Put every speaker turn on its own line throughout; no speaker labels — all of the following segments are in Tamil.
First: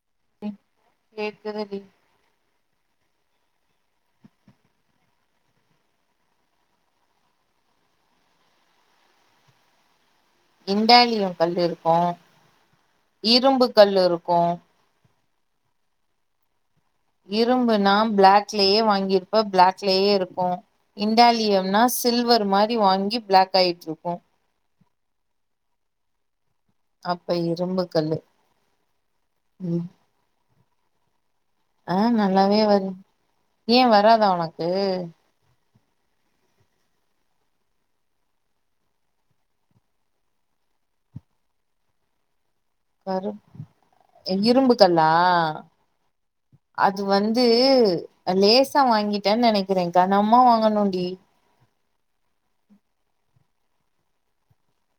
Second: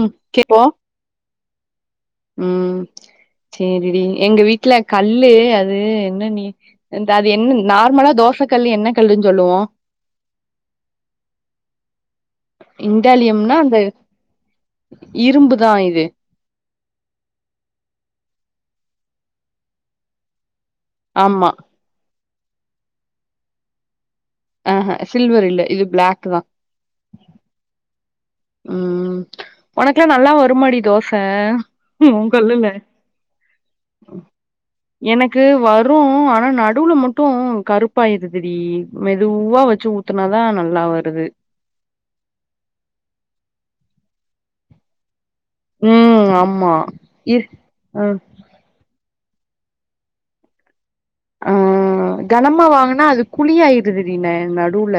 ம் கே இப்போ
கேக்குதுடி
ம் சேரிடி எங்க வீட்ல கல்லு அது என்ன நீ இந்த அது என்ன நார்மலா தோச கல்லு என்ன கல்லுன் சொல்லுவோம்
இண்டாலியும் கல்லு இருக்கும்
இண்டேலியம்னா அந்த இரும்புதான் இது
இரும்புனா பிளாக்லயே வாங்கிருப்ப பிளாக்லேயே இருக்கும்
ஆமா
இண்டாலியம்னா சில்வர் ந்த மாரி வாங்கி பிளாக் ஆயிட்டுருக்கும்
ஆஹ சில்வர் இல்ல இது பிளாக் தான்
அப்ப இரும்பு கல்லு
ம்
ம்
ஒனக்குல்லாம் நல்லா வருமாடி தோச
ஆ
உ
நல்லாவே
கல்லுல
வரு ஏன் வராதா உனக்கு
ரும் ஆனா நடுவுல மட்டும் கருப்பாயிருதுடி மெதுவா வச்சி ஊத்தனாதா நல்லா வருது
கருப் இரும்புகல்லா ஆ
ம் ஆமா
அது
இ
வந்து
ஆ
லேசா வாங்கி நெனக்குறேக்கா நம்ம வாங்கணு
ஆ கனமா வாங்குனா அது குழியாயிடுதுடி என் நடுவுல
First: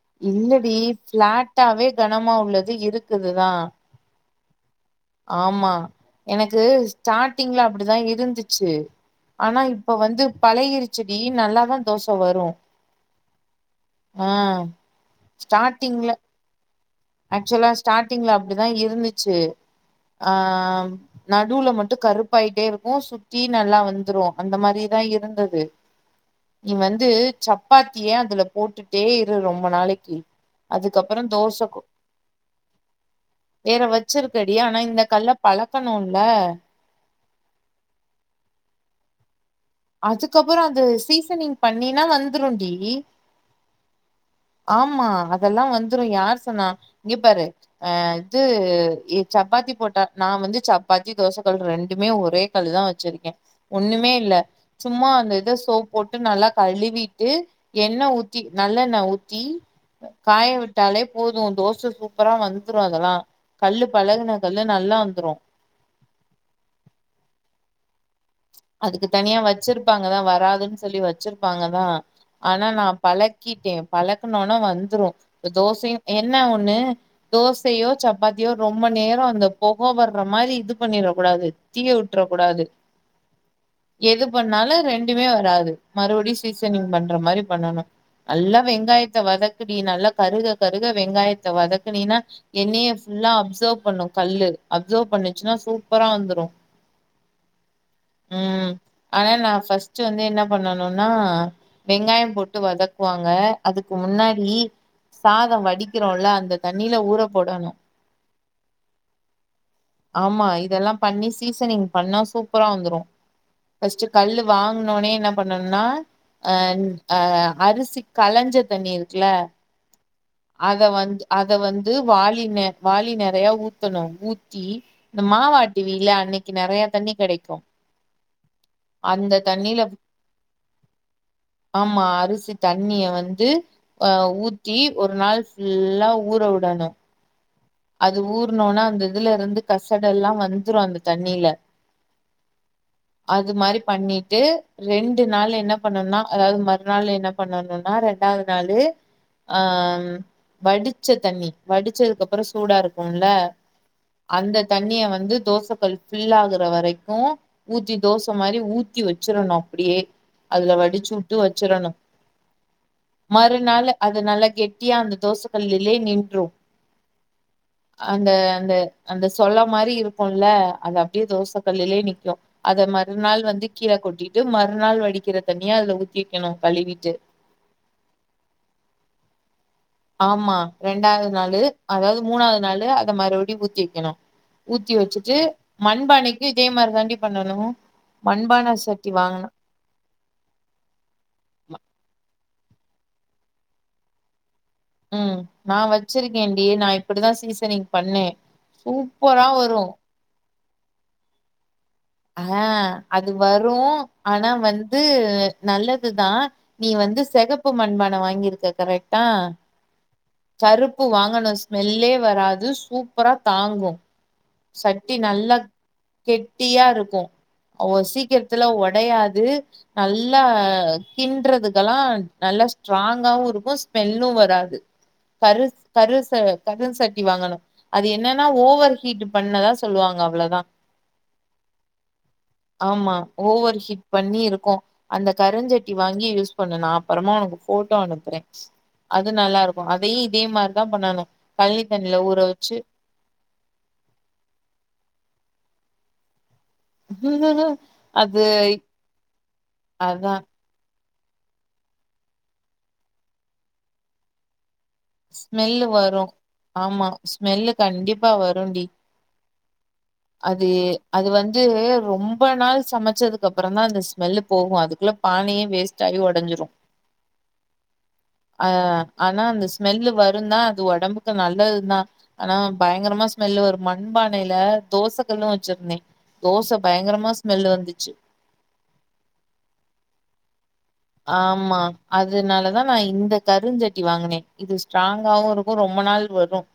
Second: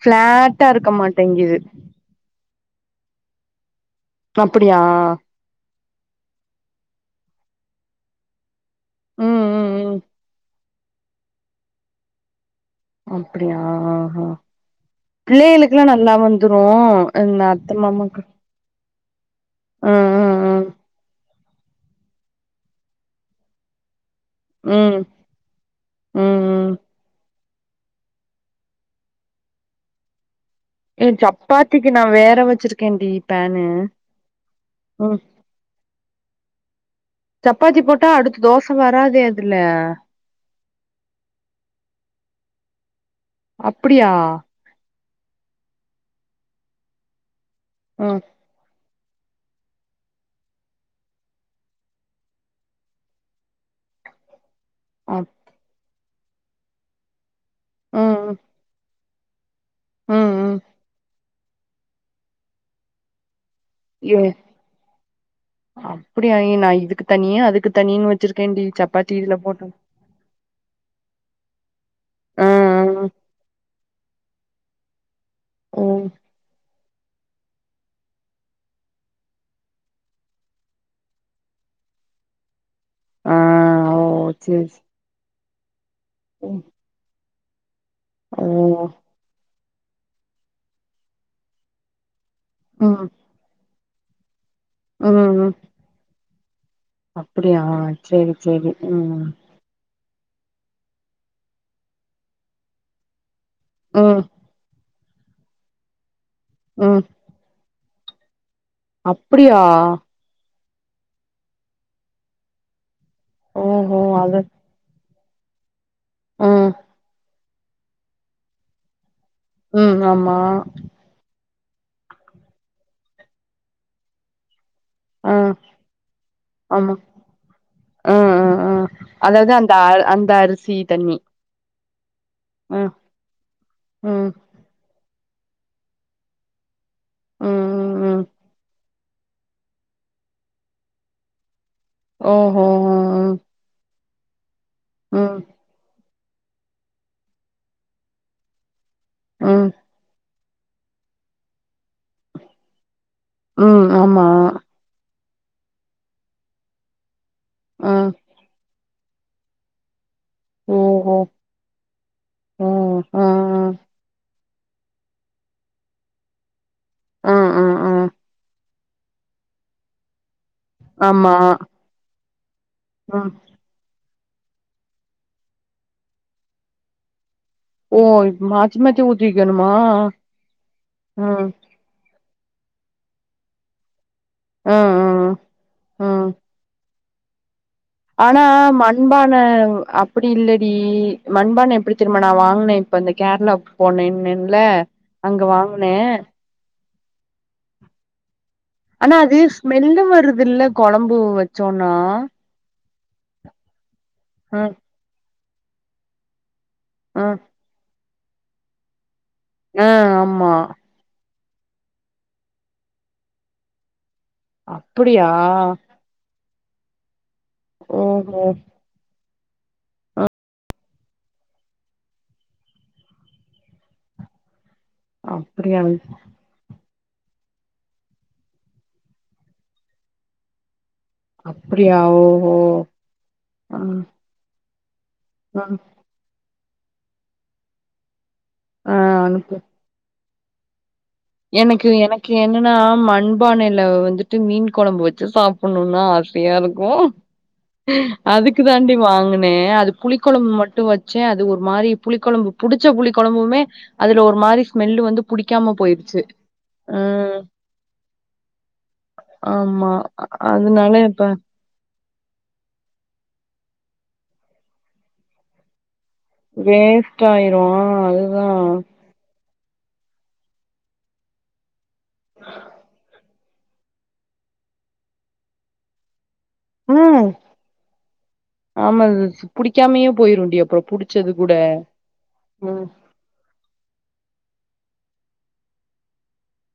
ஃபிளாட்டா
இல்லடி
இருக்க மாட்டேங்குது
பிளாட்டாவே கனமா உள்ளது இது இருக்குதுதா
அப்டியா
ஆமா எனக்கு ஸ்டாட்டிங்ல அப்டிதா இருந்துச்சு சேரி
ம்
ஆனா
ம்
இப்ப
ம்
வந்து பழகிருச் ச்சு டி நல்லாதா தோச வரு
அப்டியா ஆ பிள்ளைகளுக்குகெல்லா நல்லா
ஸ்டார்டிங்ல
வந்துரு இந்த
ஆக்சுவலா
அத்த மாமாக்கு
ஸ்டாட்டிங்ல அப்டிதா இருந்துச்சு
ம்
ஆ
ம் ம்
நடுவுல ம வந்து கருப்பாயிட்டே இருக்கு சுத்தி நல்லா வந்து வந்துருவோ அந்த மாரியேதா
ம்
இருந்தது
ம் ம்
நீ வந்து சப்பாத்திய அதுல போட்டுட்டே இரு ரொம்ப நாளைக்கு
ஏ
அதுக்கப்புறோ தோச
சப்பாத்திக்கு நா வேற வச்சிருக்கேன்டி பேனு
வேற வச்சிருக்கடி ஆனா இந்த
ம்
கல்ல பழக்கணுல்ல
சப்பாத்தி போட்டா அடுத்து தோச வராதே அ
அதுக்கப்பறோ அது சீசனிங் பண்ணேனா வந்துருடி
அப்புடியா
ஆமா அதெல்லா வந்துரு யார் சொன்னா இங்க பாரு அ
ம்
இது சப்பாத்தி போட்டா நா வந்து சப்பாத்தி தோச கல் ரெண்டுமே ஒரே கல்லுதா வச்சிருக்கே ஒன்னுமே இல்ல சும்மா
அப்
அந்த இது சோப் போட்டு நல்லா கழுவிட்டு எண்ண
ம் ம்
ஊத்தி நல்லெண்ண ஊத்தி ஜின்
ம்
காய
ம்
விட்டாலே போது தோச சூப்பரா வந்துரு அதெல்லா கல்லு
ஏ
பழகுன கல்லு நல்லா வந்துரு
அப்டியா நா இதுக்கு தனியா அதுக்கு த நீங்க வச்
அதுக்கு தனியா வச்சிருப்பாங்கதான் வராதுன் சொல்லி வச்சுரு பாங்க தா
ஆ
ஆனா நா பழக்கிட்டேன் பழக்கனோன வந் வந்துரும்
ஆ
தோசையு என்ன ஒண்ணு தோசையோ சப்பாத்தியோ ரொம்ப நேரம் அந்த பொக வர்ற மாரி இது பண்ணிற கூடாது தீயவுட்டுற கூடாது
ஆ ஓ
எது
சேரி
பண்ணாலும் ரெண்டுமே வராது மறுவுடியும்
சே
சீசனிங் பண்ற மாரி பண்ணணு
ஓ
நல்லா வெங்காயத்த வதக் கு நீ நல்லா கருக கருக வெங்காயத்த வதக்குனினா எண்ணெய
ம்
ஃபுல்லா அப்சவ்ப் பண்ணும் கல்லு அப்சவ் பண்ணிச்சுனா சூப்பரா வந்துரும்
அப் அப்டியா செரி செரி ம்
ட் வந்து என்ன பண்ணனுன்னா வெங்காயம் போட்டு வதக்குவாங்க அதுக்கு
ம்
முன்னாடி சாதம் வடிக்கிறோன்ல அந்த தண்ணில
ம்
ஊற போடணு
அப்டியா
ஆமா இதெல்லா பண்ணி சீசனிங் பண்ணா சூப் பரா வந்துரும்
ஓஹோ
பஸ்ட்டு
அது
கல்லு வாங்குனோனே என்ன பண்ணுன்னா
ம்
அன் ஆ அரிசி கலஞ்ச தண்ணி இருக் குல
ம் ஆமா
அத வந்து அத் அத வந்து வாளி ந வாளி நெறையா ஊத்தணும் ஊத்தி இந்த
ஆ
மாவாட்டுவீல அன்னைக்கு நெறைய
ஆமா
தண்ணி கெடைக்
ஆ ஆ ஆ
அந்த
அதாவது
தண்ணில
அ அந்த அரிசி தண்ணி
ஆமா அரிசி
ம்
தண்ணிய வந்து ஆ
ம்
ஊத்தி ஒரு நாள் ஃபுல்லா ஊற உடணும்
ம் ம்
அது
ம்
ஊர்னோன அந்து அதுல இருந்து கசடு எல்லா வந்துரும் அந்த தண்ணில
ஓஹோ ம்
அது மாரி பண்ணி டு ரெண்டு
ம்
நாள் என்ன பண்ணுன்னா அதாது மறுநாள் என்ன பண்ணணுன்னா ரெண்டாது நாளு ஆ ம் வடிச்ச தண்ணி வடிச்சது அப்ற சூடா இருக்குன்ல
ம் ஆமா
அந்த தண்ணிய வந்து தோசகல் ஃபில் ஆகுற வரைக்கும் ஊத்தி
ம்
தோச மாரி ஊத் தூக்கி வச்சிரணு அப்டியே அதுல வடிச்சு
ஓஹோ
உட்டு வச்சுறணு
ம் ம்
மறுநாள் அது நாலு கெட்டியா அந்த தோச கல்லுலே நின்றும்
ம் ம் ம்
அன்டு அந்த அந்த சொல்ல மாரி இருக்கும் ல அது அப்டியே
ஆமா
தோச கல்லுலே நிக்கிம் அத
ம்
மறுநாள் வந்து கீழ கொட்டி டு மறுநாள் வடிக்கிற தண்ணிய அதுல ஊத்தி வக்கணு கழுவிட்டு
ஓ இப் மாத்தி மாத்தி ஊத்தி வக்கணு
ஆமா ரெண்டாது நாளு அதாது மூணாது நாளு அத மறுடியு ஊத்தி வக்கணு
ம்
ஊத்தி
ம்
வச்சுட்டு
ம்
மண்பானைக்கு இதே மார் தாண்டி பண்ணணு
ஆனா
மண்பான சட்டி
மண்பானை
வாங்கனு
அப்டி இல்லடி மண்பானை எப்டி தெரியுமா நா வாங் குனே இப்ப அந்த கேரளாவுக்கு போனேன்ன
ம் நா வச்சுருக்கேன்டி நா இப்டிதான் சீசனிங் பண்ணே
ஆனா அது
சூப்பரா வரு
ஸ்மெல்லு வருதுல்ல கொழம்பு வச்சோ
ஆ அது வரும் ஆனா
ம்
வந்து நல்லதுதா நீ வந்து
ம்
செகப்பு மண்பான் நா வாங்கிருக்க கரெட் ஆ
ஆ ஆமா
கருப்பு வாங்கணு ஸ்மெல்லே வராது சூப்பரா தாங்கும்
அப்டியா
டியா இருக் கும் அவோ
ஓஹோ
சீக்கிரத்துல ஒடயாது து நல்லா கின்றதுக்கெல்லா நல்லா ஸ்ட்ராங்காவு இருக்கும் ஸ்மெல்லும் வராது கரு
அப்டியா
கருச கருச டி வாங்கணும் அது என்னன்னா ஓவர் ஹீட் பண்ணதா சொல்லுவாங்க அவ்ளோதா
ஆஹ
ஆமா ஓவர்
ம்
ஹீட் பண்ணி இருக்கும் அந்த
ம்
கருஞ்சட்டி வாங்கி யூஸ் கொஞ்சம் நா அப்புறமா ஒனக்கு போட்டோ அனுப்புறே
ஆ
அது
அனுப்பு
நல்லா இருக்கும் அதையி இதேமார்தா
எனக்கு எனக்கு என்னன்னா மண்பானையில வந்துட்டு மீன் கொழம்பு வச்சி சாப் பண்ணுனா ஆசையா இருக் ஓ
அது
அதுக்கு தாண்டி வாங்கனன் அது புளி
அதா
கொழம்பு மட்டும் வச் ச்ச அது ஒரு மாரி புளிகொழம்பு புடிச்ச புளி கொழம்புமே அதுல ஒரு மாரி ஸ்மெல்லுவந்து புடிக்காம போயிரு
ரொ ஆமா ஸ்மெல்லு கண்டிப்பா வரும் டி
ஆமா
அது
அதனால இப்ப
அது வந்து ரொம் ரொம்ப நாள் சமைச்சதுக்கு அப்புறம் தா அந்த ஸ்மெல்லு போகும் அதுக்குள்ளே பானயே வேஸ்
வேஸ்ட்டாயிரும் அதுதா
ஆ ஆனா அந்த ஸ்மெல்லு வரும்தான் அது ஒடம்புக்கு நல்லது தா ஆனா பயங்கரமா மெல்ல ஒரு மண்பானைல தோசைகல்லு வச்சுருந்தேன்
ம் ஆமா அதுஸ் புடிக்காமயே போயிரும் அப்றோ புடிச்சது கூட
ஆமா
ம்
அதுனாலதான் நா இந்த கருஞ்சட்டி வாங்குனே இது ஸ்ட்ராங்காவும் இருக்கும் ரொம்ப நாள் வரும்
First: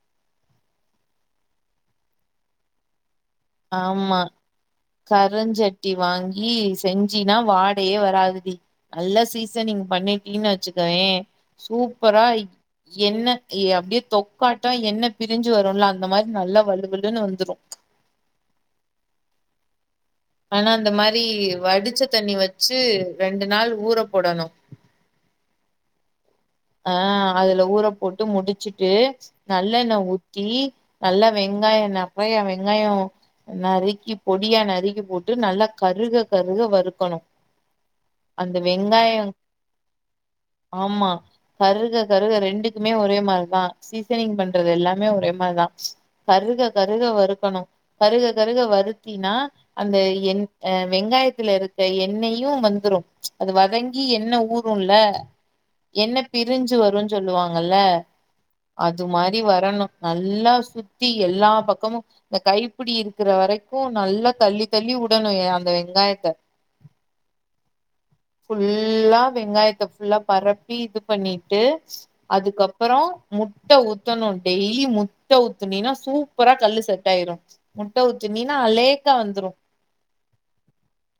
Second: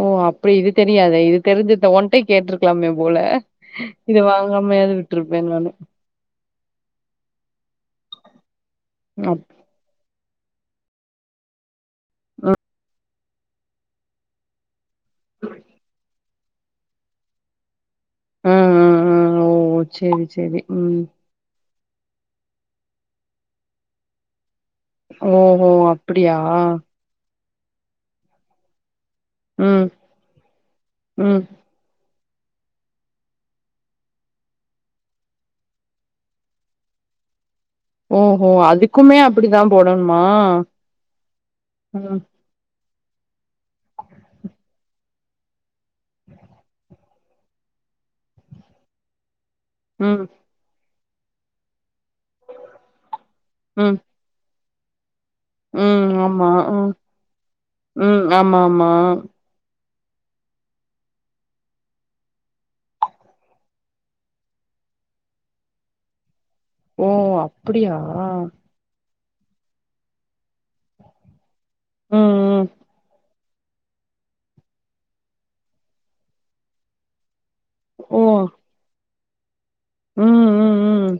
ஓ அப்டி இது தெரியாத இது தெரிஞ்சுந்தா ஒன்ட கேட்ருக்கலாமே போல
ஆமா
இத வாங்காமயாது விட்ருப்பே நானு
கருஞ்சட்டி வாங்கி செஞ்சினா வாடயே வராது டி நல்லா
அப்
சீசனிங் பண்ணி ணினு வச்சு கோயேன் சூப் பரா எண்ணெ யே அப்டியே தொக்கட்டோ எண்ணெய் பிரிஞ்சு வரும் அந்த மாரி நல்ல வலு வலுன்னு வந்துரும்
ம் ம் ம் ஓ சேரி சேரி
ஆனா இந்த
ம்
மாரி வடிச்ச தண்ணி வச்சு ரெண்டு நாள் ஊற போடணு
ஓஹோ அப்டி அப்டியா
ஆ அதுல ஊற போட்டு முடிச்சிட்டு நல்ல
ம்
எண்ணெய் ஊத்தி நல்லா
ம்
வெங்காய ந நெறையா வெங்காயோ நறுக்கி பொடியா நறுக்கி போட்டு நல்லா கருக கருக வறுக்கணு
ஓஹோ
அந்த
அதுக்குமே
வெங்காயோ
அப்டிதா போடணுமா
ஆமா கருக
ம்
கருக ரெண்டு குமே ஒரே மாரிதா சீசனிங் பண்றது எல்லாமே ஒரே மாரிதா கருக கருக வறுக்கணும் கருக கருக வருத்தீனா அந்த
ம்
என் அ வெங்காயத்துல இருக் அந்த எண்ணெயும் வந்துரு அது
ம்
வதங்கி எண்ணெ ஊத் ருன்ல
ம்
எண்ணெப்
ஆமா
பிரிஞ்சு
ம்
வருஞ் சொல்லுவாங்கல்ல
ம் ஆமா ஆமா
அது மாரி வரணு நல்லா சுத்தி எல்லா பக்கமும் இந்த கைப்புடி இருக்கிற வரைக்கும் நல்லா தள்ளி தள்ளி உடணு அந்த வெங்காயத்த
ஓ அப்படியா
வெங்காயத்தை புல்லா பரப்பி இது பண்ணி விட்டு
ம் ம்
அதுக்கப்பறம் முட்டை ஊத்தணும் டெய்லி முட்டை ஊத்துனீனா சூப்பரா கல்லு செட் ஆயிரும்
ஓ
முட்டவூத்து நீனா அதுலே கா வந்துரும்
ம் ம் ம்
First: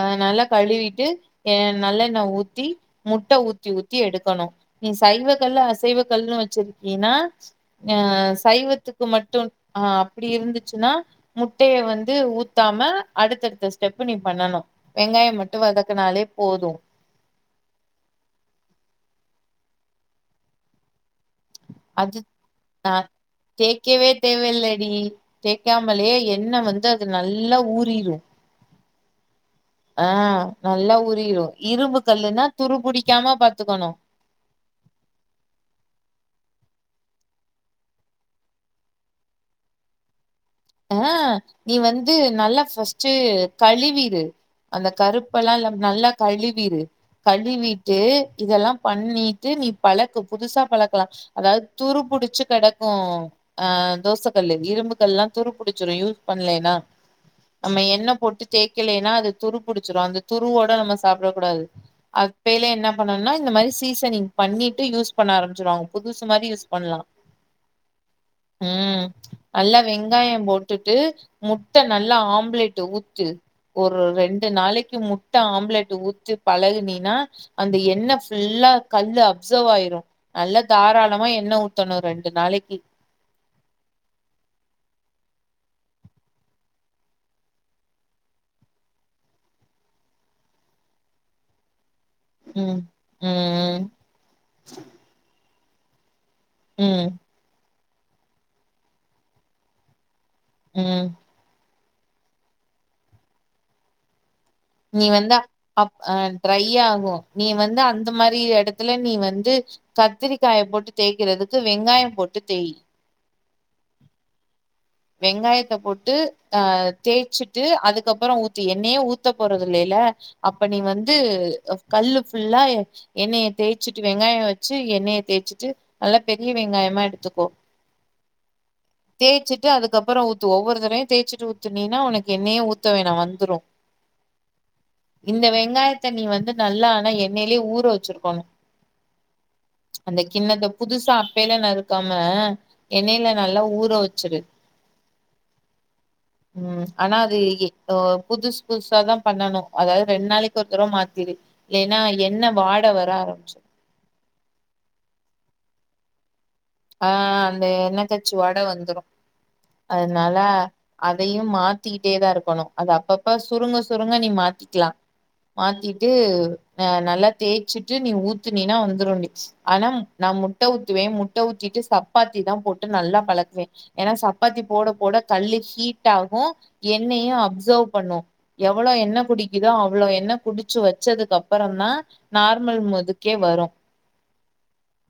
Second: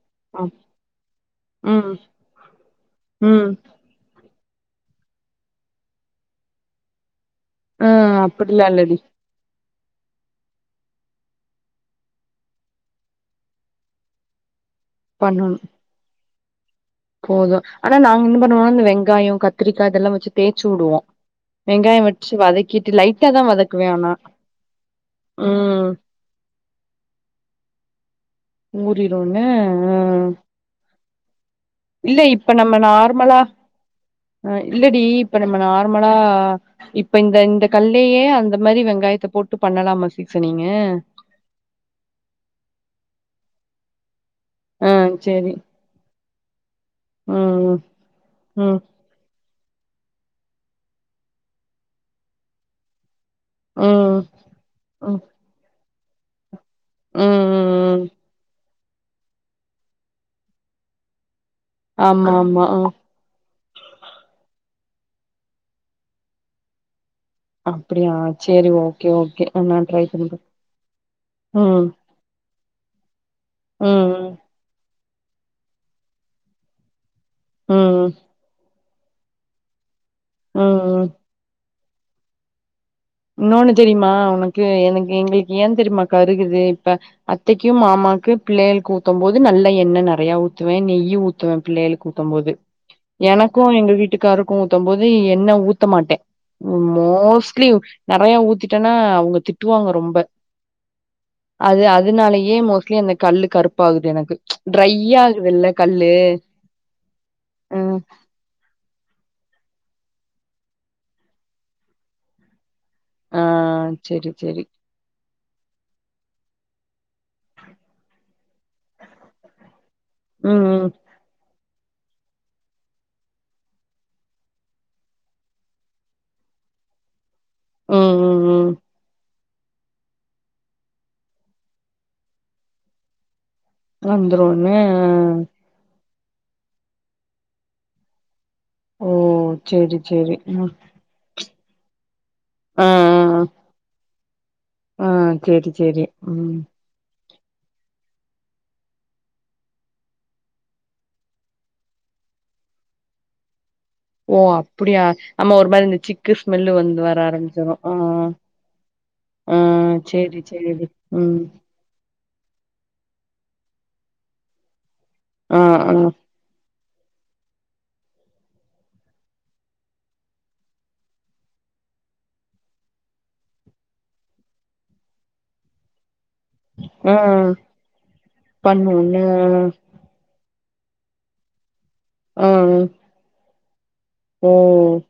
அஹ் நல்லா
அப்
கழுவிட்டு ஹ
ம்
நல்லெண்ணெய் ஊத்தி முட்டை
ம்
ஊத்தி ஊத் எடுக்கணும் நீ சைவ கல்லு அசைவ கல்லுன்னு வச்சிருக்கீன்னா
ஆ
அஹ்
அப்டிலா இல்லடி
சைவத்துக்கு மட்டும் ஆஹ் அப்படி இருந்துச்சுன்னா முட்டைய வந்து ஊத்தாம அடுத்தடுத்த ஸ்டெப்பு நீ பண்ணணும் வெங்காயம் மட்டும் வதக்குனாலேப் போதும்
போதும் ஆனா நாங்க என்ன பண்ணுவோம்னா இந்த வெங்காயம் கத்திரிக்காய் இதெல்லாம் வச்சு தேய்சு வுடுவோம்
அது அ
தா வதக்குவே
தேக்கவே
ஆனா
தேவல்லடி
ம்
தேக்காமலே எண்ணெய் வந்து அது நல்லா ஊறிரும்
மூடிரும் உஹம் ஹ
நல்லா ஊறிரு இரும்பு
இல்ல
கல்லுன்னா
இப்ப
துரு
நம்ம
புடிக்காம
நார்மலாஹ்
பாத்துக்கணு
இல்லடி இப்ப நம்ம நார்மலா இப்ப இந்த இந்த கல்லேயே அந்த மாதிரி வெங்காயத்த போட்டு பண்ணலாமா சீசனிங்கு
அஹ் நீ வந்து நல்லா ஃபஸ்ட் கழிவிரு அந்த
ஆ சேரி
கருப்பெல்லாம் நல்லா கழிவிரு
ம்
கழுவிட்டு
ம்
இதெல்லாம் பண்ணி நீ பழக்கு புதுசா பழக்கலாம் அதாவது துரு புடுச்சு கெடக்கும் ஆஹ்
ம்
தோசைக்கல்லு இரும்பு
ம்
கல்லாம் புடிச்சிடும் யூஸ் பண்லேனா
ம்
நம்ம
ம்
எண்ண போட்டு தேக் தெக்கலைேன்னா அதுதுரு பிடிச்சிடும் அந்த துருவோட நம்ம சாப்பிடக் கூடாது
ஆமா
அது
ஆமா
மேல என்ன
ம்
பண்ணும்னா இந்த மாதிரி சீசனிங் பண்ணிட்டு யூஸ் பண்ண ஆரம்பச்சடுவங்க புதுசு மாதிரி யூஸ் பண்ணலாம்
அப்படியா சரி ஓகே ஓகே
நல்லா
நான் ட்ரை பண்றே
வெங்காயம் போட்டுட்டு முட்டை
ம்
நல்லா ஆம்லேட் இத ஊத்து ஒரு
ம்
ரெண்டு நாளைக்கி முன் முட்ட ஆம்லெட் ஊத்தி பழகுனினா அந்த
ம்
எண்ணெ ஃபுல்லா கல்லு அப்சவ் ஆயிரும் நல்ல
ம் ம்
தாராளமா எண்ணெ ஊத் தனு ரெண்டு நாளைக்கி
இன்னொன்னு தெரியுமா ஒனக்கு எனக்கு எங்களுக்கு ஏ தெரியுமா கருகுது இப்ப அத்தைக்கு மாமாக்கு பிள்ளயளுக்கு ஊத்து போது நல்ல எண்ணெய் நெறைய ஊத்துவேன் நெய் ஊத்துவேன் பிள்ளயளுக்கு ஊத் தம்போது
ம்
எனக்கு
ம்
எங்க வீட்டுக்காருக்கும் ஊத்தம்போது எண்ணெ ஊத் த மாட்டேன்
ம்
மோஸ்ட்லி நெறைய ஊத்திட்டனா அவுங்க திட்டுவாங்க ரொம்ப
ம்
அது அதுனாலயே மோஸ்ட்லி அந்த கல்லு கருப்பாகுது எனக்கு
நீ
ட்ரையா
வந்து
ஆகுதுல்ல
அப்
கல்லு
ட்ரையா ஆகும் நீ வந்து
ம்
அந்த மாரி எடத்துல நீ வந் வந்து கத்திரிக்காய போட்டு தேக்கிறதுக்கு வெங்காயம் போட்டு தேயி
ஆ செரி செரி
வெங்காயத்த போட்டு அ தேய்ச்சிட்டு அதுக்கப்ற ஊத்து எண்ணெயே ஊத்த போறது இல்லேல
ம்
அப்ப நீ
ம்
வந்து கல்லு ஃபுல்லா எண்ணெய தேச்சுட்டு வெங்காயம் வச்சு எண்ணெய தேச்சுட்டு நல்லா பெரிய வெங்காயமா எடுத்துக்கோ
ம் ம் ம்
தேச்சிட் டு அதுக்கப்ற ஊத்து ஒவ்வொரு தடவயும் தேச்சுட்டு ஊத்துனினா உனக்கு எண்ணெய்யே ஊத்த வேணா வந்துரும்
வந்துருனோனே
வெங்காயத்த நீ வந்து நல்லா ஆனா எண்ணெயிலே ஊற வச்சுருக்கணு
ஓ சேரி சேரி ம்
வேல நிருத்தம் ம
ஆ ஆ
எண்ணெல
ஆ.
நல்லா ஊற வச் சுடு
ஆ சேரி சேரி ம்
து இப்போ புதுசு புதுசாதா பண்ணணு அதாது ரெண்டு நாளைக்கி ஒருத்தடவ மாத்திடு இல்லன்னா எண்ணெ வாட வர ஆரம்பிச்சுடு
ஓ அப்டியா அமா ஒரு மாரி இத்த சிக்கு ஸ்மெல்லு வந்து வர
ஆஹ் அந்த
ஆரம்பிச்சிரு ஆ
எண்ணெய கச்சி வாடை வந்துடும்
ஆ
அதனால
சேரி சேரிடி ம்
அதையும் மாத்திக்கிட்டே தான் இருக்கும் போனும் அது அப்பப்ப சுருங்க சுருங்க நீ மாத்திக்கலாம்
ஆ ஆ
மாத்திட்டு ஆஹ் நல்லா தேய்ச்சிட்டு நீ ஊத்தின்னினா வந்துரும் டி ஆனா நான் முட்டை ஊத்துவேன் மு ட்ட ஊத்திட்டு சப்பாத்தி தான் போட்டு நல்லா பழக்குவேன் ஏன்னா சப்பாத்தி போட போட கல்லு ஹீட்
ஆ
என்னையும் அப்சர்வ் பண்ணும் எவ்வளோ என்ன
பண்ணுவோம்ல
குடிக்குதோ அவ்ளோ என்ன குடிச்ச ச்சு வச்சதுக்கு அப்புறம் தான் நார்மல் முதுக்கே வரும்
உம்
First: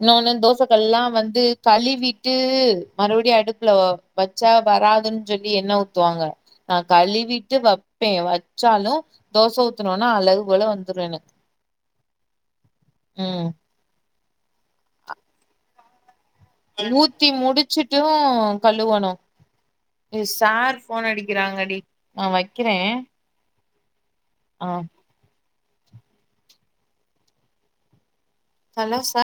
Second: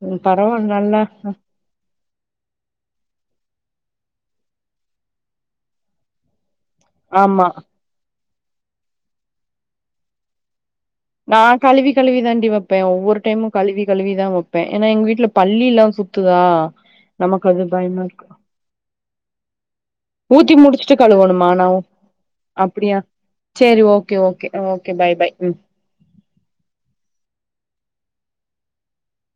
இன்னொ ஒன்னு தோசைகள் எல்லாம் வந்து கா தள்ளி விட்டு மறுபடியும் அடுப்புல வச்சா வராதுன்னு சொல்லி என்ன ஊத்துவாங்க நான்
ஆமா
கழுவிட்டு வைப்பேன் வ வ ச்சாலும் தோசை ஊத்தனும்னா அழகு போல வந்து
நான் கழுவி கழுவிதாண்டி வைப்பேன் ஒவ்வரு
ம்
டைமும் கழுவி கழுவிதான் வைப்பேன் இருப்பேன் ஏன்னா எங்க வீட்டுல பள்ளி எல்லாம் சு
ஊத்தி முடிச்சுட்டும்
இருக்கு
கழுவணும்
ஊத்தி முடிச்சுட்டு கழுவணுமா ந
நா வைக்கிறே
அப்படியா சரி ஓகே
ஆ
கே பாய் பாய் உம்
ஹலோ சார்